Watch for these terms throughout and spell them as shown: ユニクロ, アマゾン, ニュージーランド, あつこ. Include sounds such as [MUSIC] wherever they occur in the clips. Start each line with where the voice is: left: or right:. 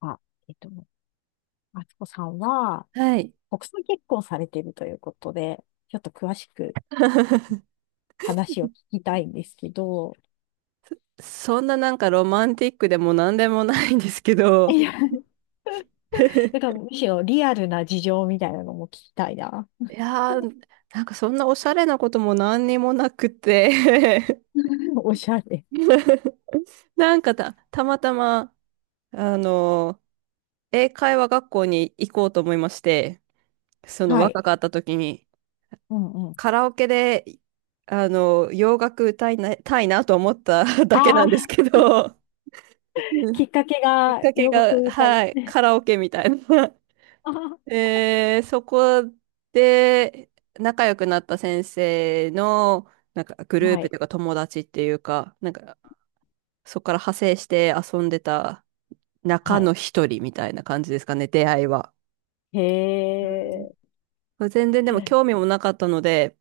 left: あ、えっと、あつこさんは、
right: はい。
left: 国際結婚されているということで、ちょっと詳しく
right: [LAUGHS]
left: 話を聞きたいんですけど、
right: そんななんかロマンティックでも何でもないんですけど、
left: いや、[LAUGHS] だか
right: [LAUGHS]
left: らむしろリアルな事情みたいなのも聞きたいな。
right: いやー、なんかそんなおしゃれなことも何にもなくて。
left: [LAUGHS] おしゃれ。
right: [LAUGHS] なんかたまたま、あの英会話学校に行こうと思いまして、その
left: はい。
right: 若かった時に、
left: うんうん。
right: カラオケで、洋楽歌いたいなと思った [LAUGHS] だ
left: あ
right: けなんです
left: あ、
right: けど、う
left: き
right: ん。
left: っかけ
right: きっ
left: が
right: かけ
left: 洋楽
right: が、
left: みたい。
right: はい、カラオケみたいな。
left: [LAUGHS] あー、
right: そこで仲良くなった先生のなんかグルー
left: は
right: プ
left: い。
right: というか友達っていうか、なんかそこから派生して遊んでた
left: は
right: 中の
left: い。
right: 一人みたいな感じですかね、出会いは。
left: へ
right: う
left: え。
right: ん。全然でも興味もなかったので、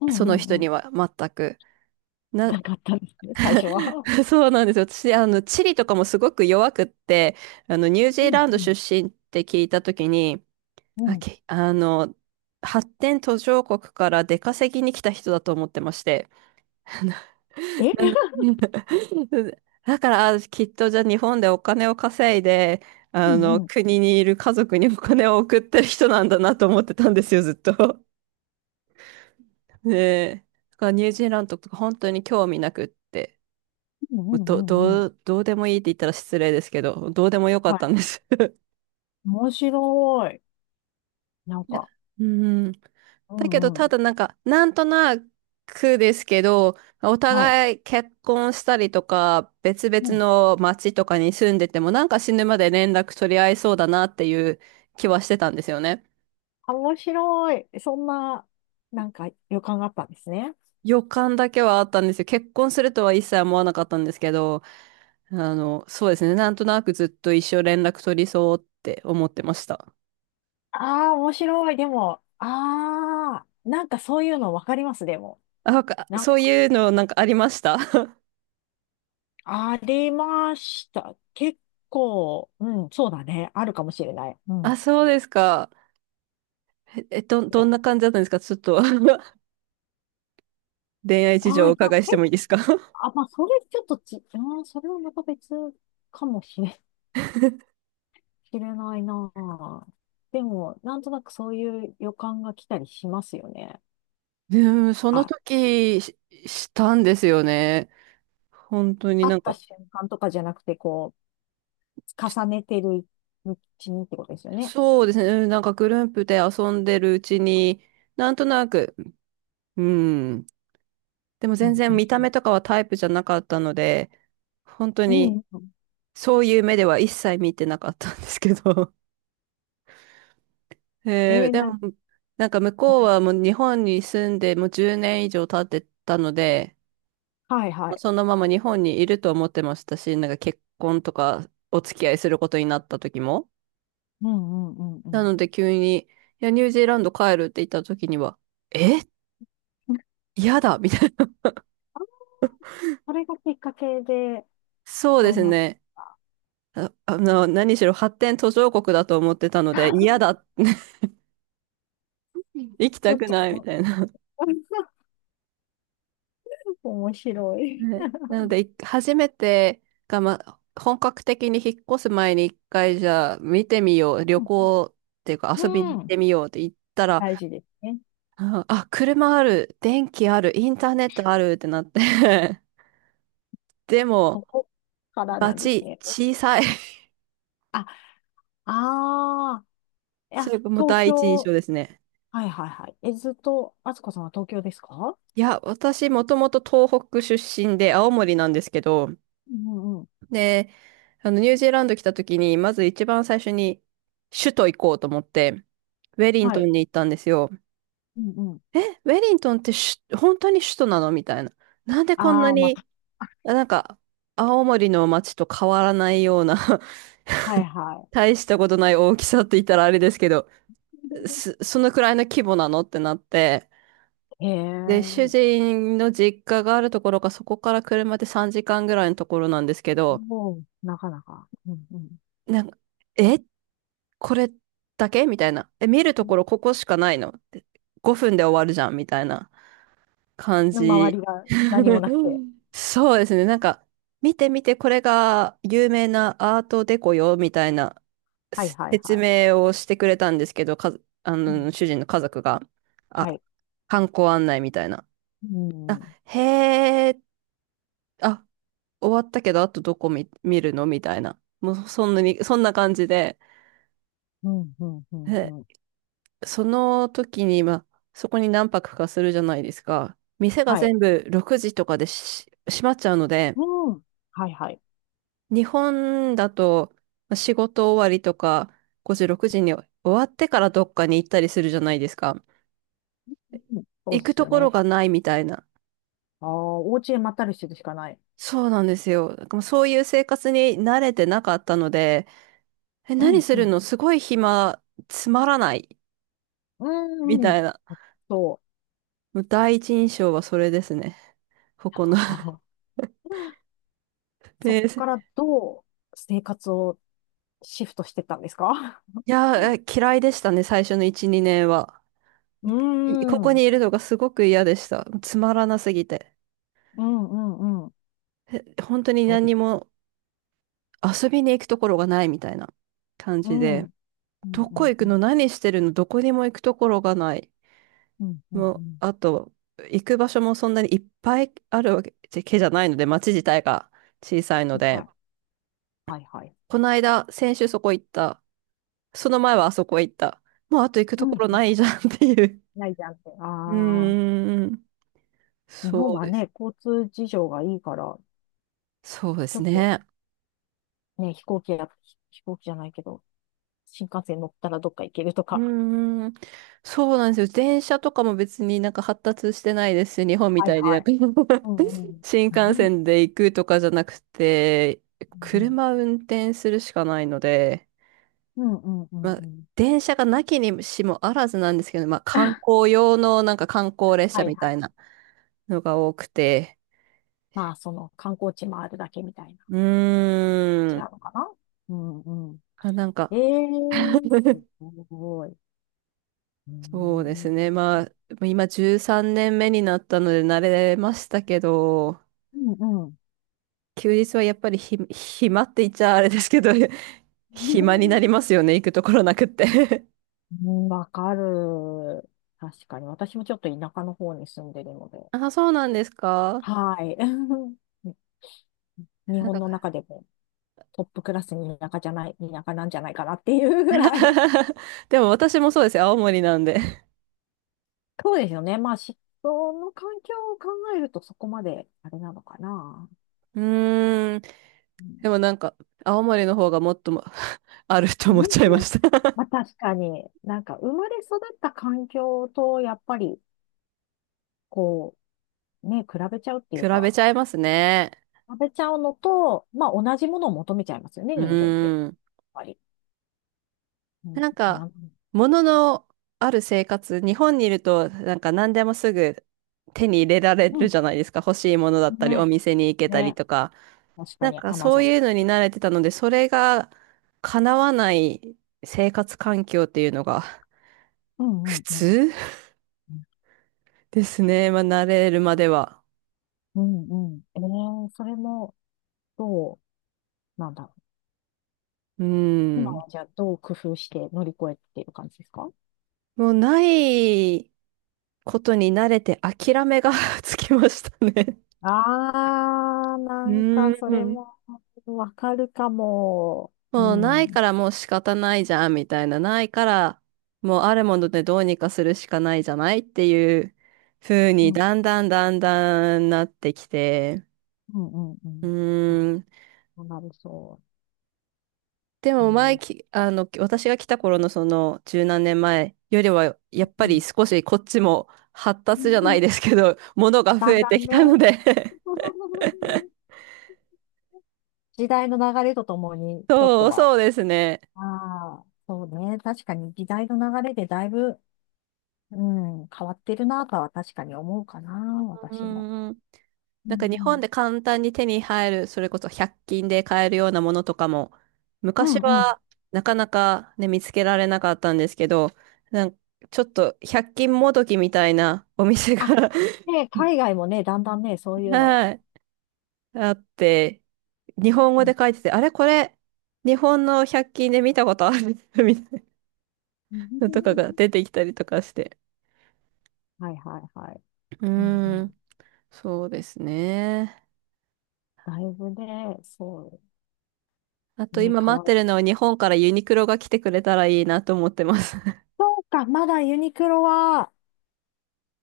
left: う
right: その
left: んう
right: 人
left: んう
right: に
left: ん。
right: は全く。な、
left: なかったんですね、最初は。
right: [LAUGHS] そうなんですよ。私、地理とかもすごく弱くって、ニュージ
left: う
right: ー
left: ん
right: ランド
left: う
right: 出
left: ん
right: 身って聞いたときに、
left: う
right: あ、
left: ん。
right: け、あの、発展途上国から出稼ぎに来た人だと思ってまして。[LAUGHS] なな
left: え、
right: [LAUGHS] だから、きっとじゃあ日本でお金を稼いで、
left: うん。
right: 国にいる家族にお金を送ってる人なんだなと思ってたんですよ、ずっと。ねえ。だからニュージーランドとか本当に興味なくって、
left: [LAUGHS] うんうんうんうん。
right: どうでもいいって言ったら失礼ですけど、どうでもよかっ
left: は
right: た
left: い。
right: んです。
left: 面白い。なん
right: いや。
left: か、
right: うん。
left: う
right: だけど、
left: んう
right: た
left: ん。
right: だなんか、なんとなくですけど、お
left: はい。
right: 互い結婚したりとか、別
left: う
right: 々
left: ん。
right: の町とかに住んでても、なんか死ぬまで連絡取り合いそうだなっていう気はしてたんですよね。
left: あ、面白い。そんな、なんか予感があったんですね。
right: 予感だけはあったんですよ。結婚するとは一切思わなかったんですけど、そうですね。なんとなくずっと一生連絡取りそうって思ってました。
left: ああ、面白い。でも、ああ、なんかそういうのわかります、でも。
right: あ、なんか
left: なん
right: そう
left: か、
right: いうのなんかありました。 [LAUGHS]
left: ありました。結構、うん、そうだね。あるかもしれない。うん。
right: あ、
left: い
right: そうですか。どん
left: や、
right: な感じだったんですかちょっと。 [LAUGHS] 恋愛事
left: あ
right: 情
left: あ、
right: を
left: い
right: お
left: や、は
right: 伺いしても
left: い。
right: いいですか？ [LAUGHS] うん。
left: あ、まあ、それちょっとうん、それはまた別かもしれ、しれないな。でも、なんとなくそういう予感が来たりしますよね。
right: [LAUGHS] でもその
left: あ、
right: 時したんですよね。本当に
left: 会
right: な
left: っ
right: ん
left: た
right: か、
left: 瞬間とかじゃなくて、こう、重ねてるうちにってことですよね。
right: そうですね。うん。なんかグループで遊んでるうちに、なんとなく、うん。でも
left: う
right: 全
left: ん
right: 然見た目とかはタイプじゃなかったので、本当
left: うんう
right: に
left: んうん。
right: そういう目では一切見てなかったんですけど。[LAUGHS]
left: えー、
right: で
left: な、
right: も、なんか向こうはもう日本に住んでもう10年以上経ってたので、
left: はいはい。
right: そのまま日本にいると思ってましたし、なんか結婚とかお付き合いすることになった時も。
left: うんうんうんう
right: な
left: ん。
right: ので急に、いや、ニュージーランド帰るって言った時には、え嫌だみたいな。
left: あ、それがきっかけで、
right: [LAUGHS] そうで
left: そう
right: す
left: なっ
right: ね。
left: た。
right: 何しろ発展途上国だと思ってたので、嫌だ。[LAUGHS] 行き
left: ち
right: た
left: ょっ
right: く
left: と
right: ないみたいな。
left: [LAUGHS] 面白い。
right: ね。なので、初めてが、まあ、本格的に引っ越す前に一回じゃあ見てみよう、旅
left: うん
right: 行っていうか
left: う
right: 遊びに行って
left: ん、
right: みようって言ったら、
left: 大事ですね。
right: うん。あ、車ある、電気ある、インターネットあるってなって。 [LAUGHS] でも、
left: そこからなんですね。
right: 小さい。 [LAUGHS]
left: あ、ああ、いや、
right: それがもう
left: 東
right: 第一印象
left: 京、
right: ですね。
left: はいはいはい。え、ずっと、あつこさんは東京ですか？
right: いや、私、もともと東北出身で、青森なんですけど、
left: うんうん、
right: で、ニュージーランド来た時に、まず一番最初に、首都行こうと思って、ウェリン
left: は
right: トン
left: い。
right: に行ったんですよ。
left: うん、
right: ウェリントンって本当に首都なのみたいな。なんでこんな
left: ああ、ま
right: に、
left: あ、
right: なんか、青森の街と変わらないような [LAUGHS]
left: はいは
right: 大したことない大きさって言ったらあれですけど、
left: い。[LAUGHS]
right: そのくらいの規模なのってなって、
left: へ
right: で、主
left: え、
right: 人の実家があるところがそこから車で3時間ぐらいのところなんですけど、
left: もう、なかなか。うんうん。
right: なんか、え、これだけみたいな。見るところここしかないのっ？ 5 分で終わるじゃんみたいな。感
left: の周
right: じ。
left: りが何もなくて。
right: [LAUGHS] そうですね。なんか、見て見て、これが有名なアートデコよ、みたいな
left: はいはい
right: 説
left: はい。
right: 明をしてくれたんですけど、か、あ
left: うん、
right: の、主人の家族が、あ、
left: はい。
right: 観光案内みたいな。
left: う
right: あ、
left: ん。
right: へえ、あ、終わったけど、あとどこ見るのみたいな。もう、そんな感じで、
left: うん、うん、うん、
right: で、
left: うん。
right: その時に、まあ、そこに何泊かするじゃないですか。店が
left: はい。
right: 全部6時とかでし閉まっちゃうので、
left: うん。はいはい。
right: 日本だとまあ仕事終わりとか5時、6時に終わってからどっかに行ったりするじゃないですか。
left: うん、そう
right: 行
left: で
right: く
left: す
right: と
left: よ
right: ころ
left: ね。
right: がないみたいな。
left: ああ、お家へまったりしてるしかない。
right: そうなんですよ。なんかもうそういう生活に慣れてなかったので、
left: う
right: 何
left: ん、
right: す
left: う
right: る
left: ん。
right: のすごい暇、つまらない、
left: う
right: み
left: ん、う
right: た
left: ん。
right: いな。
left: そう。
right: もう第一印象はそれですね。ここの。
left: あー
right: [LAUGHS]
left: そっ
right: で、い
left: からどう生活をシフトしてったんですか？ [LAUGHS]
right: や、嫌いでしたね、最初の1、2年は。
left: う
right: こ
left: ん、う
right: こに
left: ん、
right: いるのがすごく嫌でした。つまらなすぎて。
left: うん、うん。
right: 本当に
left: そう
right: 何
left: で
right: に
left: す、
right: も遊びに行くところがないみたいな感
left: う
right: じ
left: ん。う
right: で、
left: んう
right: どこ
left: ん
right: 行
left: う
right: くの
left: ん。
right: 何してるの、どこにも行くところがない。
left: うんうん
right: も
left: う
right: う、
left: ん。
right: あと、行く場所もそんなにいっぱいあるわけじゃないので、街自体が小さいの
left: 痛
right: で、
left: い、はいはい。
right: この間、先週そこ行った。その前はあそこ行った。もうあと行くと
left: う
right: こ
left: ん。
right: ろないじゃんっていう。
left: ないじゃんって。
right: う
left: ああ。
right: ーん。
left: 日本
right: そう
left: は
right: です。
left: ね、交通事情がいいから、
right: そうで
left: ちょ
right: す
left: っと
right: ね。
left: ね、飛行機や、飛行機じゃないけど、新幹線乗ったらどっか行けると
right: う
left: か。
right: ーん。そうなんですよ。電車とかも別になんか発達してないですし、日本み
left: はい
right: たいで。な
left: は
right: ん
left: い。
right: か。 [LAUGHS]
left: うんうん。
right: 新幹
left: う
right: 線で行くとかじゃなくて、
left: ん
right: 車運転するしかないので、
left: うんうんうんう
right: ま
left: ん
right: あ、
left: うん。
right: 電車がなきにしもあらずなんですけど、まあ、観
left: [LAUGHS]
right: 光用のなんか観光列
left: は
right: 車
left: い
right: み
left: は
right: たいな
left: い。
right: のが多くて、
left: まあ、その観光地回るだけみたいな
right: う
left: 感じ
right: ー
left: な
right: ん、
left: のかな。うんうん。
right: あ、なん
left: え
right: か。
left: えー、す
right: [LAUGHS]
left: ごい。う
right: そうで
left: んう
right: す
left: ん。
right: ね、まあ、今13年目になったので慣れましたけど、
left: うんうん。
right: 休日はやっぱり暇って言っちゃあれですけど、[LAUGHS] 暇になり
left: [LAUGHS]
right: ますよね、行くところなくって。
left: うん、わかる。確かに。私もちょっと田舎の方に住んでるので。
right: [LAUGHS] あ、そうなんですか？
left: はい。[LAUGHS] に日本の中でもトップクラスに田舎じゃない、田舎なんじゃないかなっていうぐらい。
right: [LAUGHS] でも私もそうですよ。青森なんで。
left: [LAUGHS] そうですよね。まあ、その環境を考えるとそこまであれなのかな。
right: うーん。
left: うん、
right: でもなんか、青森の方がもっとも [LAUGHS] あると
left: な
right: 思っ
left: る
right: ちゃい
left: ほ
right: ま
left: ど。
right: した。
left: まあ、確かに、なんか生まれ育った環境とやっぱり、こう、ね、比べちゃうっ
right: [LAUGHS]
left: ていう
right: 比べ
left: か、
right: ちゃいますね。
left: 比べちゃうのと、まあ同じものを求めちゃいますよね、
right: う
left: 人間って。やっ
right: ーん。
left: ぱり、うん、
right: なんか、もののある生活、日本にいると、なんか何でもすぐ手に入れられ
left: う
right: る
left: ん、
right: じゃないですか。欲しいものだったり、お
left: ね、
right: 店に行けたり
left: ね、
right: とか。
left: 確か
right: なん
left: に、
right: か
left: アマ
right: そう
left: ゾン。
right: いうのに慣れてたので、それが叶わない生活環境っていうのが
left: うん、
right: 普
left: うん、うん。
right: 通ですね。まあ、慣れるまでは。
left: うん、うん。それも、どう、なんだろう。
right: う
left: 今
right: ん。
left: はじゃあ、どう工夫して乗り越えている感じですか？
right: もうないことに慣れて諦めが [LAUGHS] つきましたね。
left: な
right: う
left: んかそれ
right: ん。
left: もわかるかも。う
right: もうな
left: ん、
right: い
left: うん、
right: からもう仕方ないじゃん、みたいな。ないから、もうあるものでどうにかするしかないじゃないっていう風
left: う
right: に、
left: ん、
right: だんだんだんだんなってきて。
left: うん、う
right: う
left: ん。あ、
right: ん。
left: そうなる、そ
right: でも前
left: う。
right: き、あの、私が来た頃のその十何年前よりは、
left: う
right: やっぱり
left: ん、
right: 少しこっちも発達じゃないですけど、ものが増
left: だん
right: え
left: だ
right: て
left: ん
right: きたの
left: ね、
right: で
left: [LAUGHS] 時代の流れとともに、
right: [LAUGHS]
left: ちょっと
right: そ
left: は、
right: うですね。
left: ああ、そうね。確かに時代の流れでだいぶ、うん、変わってるなとは確かに思うかな、
right: う
left: 私も。
right: んん。
left: う
right: なん
left: ん
right: か
left: う
right: 日本
left: ん。
right: で簡単に手に入る、それこそ百均で買えるようなものとかも、
left: う
right: 昔
left: んうん。
right: はなかなかね、見つけられなかったんですけど、なんかちょっと百均もどきみたいなお店
left: あ、
right: が
left: ね、海外もね、だんだんね、そう
right: [LAUGHS]
left: いうの。
right: はい、あって、日本
left: う
right: 語
left: ん、
right: で書いてて、あれこれ、日本の百均で見たことある [LAUGHS] みたいなとかが
left: [LAUGHS]
right: 出てきたりとかして。
left: はいはいはい。
right: う
left: うんう
right: ー
left: ん。
right: ん、そうですね。
left: だいぶね、そ
right: あ
left: う
right: と
left: ね、
right: 今
left: 変
right: 待っ
left: わ
right: て
left: る。
right: るのは日本からユニクロが来てくれたらいいなと思ってます。[LAUGHS]
left: そうか、まだユニクロは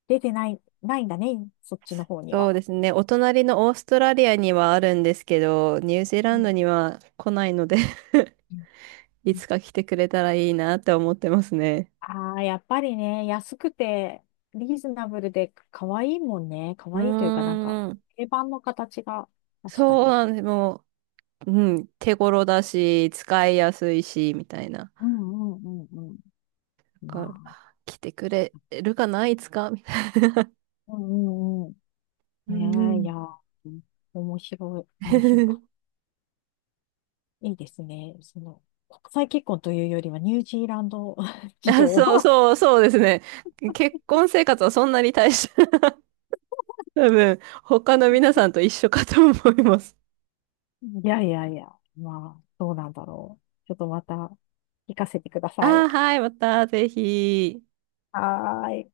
left: 出てない、ないんだね、そっちの方に
right: そ
left: は。
right: うですね。お隣のオーストラリアにはあるんですけど、ニュージー
left: う
right: ラン
left: ん
right: ドには来ないので
left: うん、
right: [LAUGHS] いつか来てくれたらいいなって思ってますね。
left: ああ、やっぱりね、安くて、リーズナブルで、可愛いもんね。可
right: う
left: 愛いというか、なんか、
right: ーん。
left: 定番の形が、確か
right: そう
left: に。
right: なんです。もう、うん、手頃だし、使いやすいし、みたいな。
left: うんうんうんうん。
right: だから
left: ま
right: 来てくれるかないつかみたい
left: あ、うんうんうん。
right: な、
left: ね
right: うん
left: え、い
right: う
left: や、面白い、
right: ん。
left: 面白かっ
right: [LAUGHS]。
left: た。いいですね。その、国際結婚というよりは、ニュージーランド [LAUGHS] 事
right: な。あ、
left: 情を。
right: そう、そう、そうですね。結婚生活はそんなに大した、[LAUGHS] 多分、他の皆さんと一緒かと思います。
left: いやいやいや、まあ、どうなんだろう。ちょっとまた、聞かせてくださ
right: あー、
left: い。
right: はい、またぜひ。
left: はーい。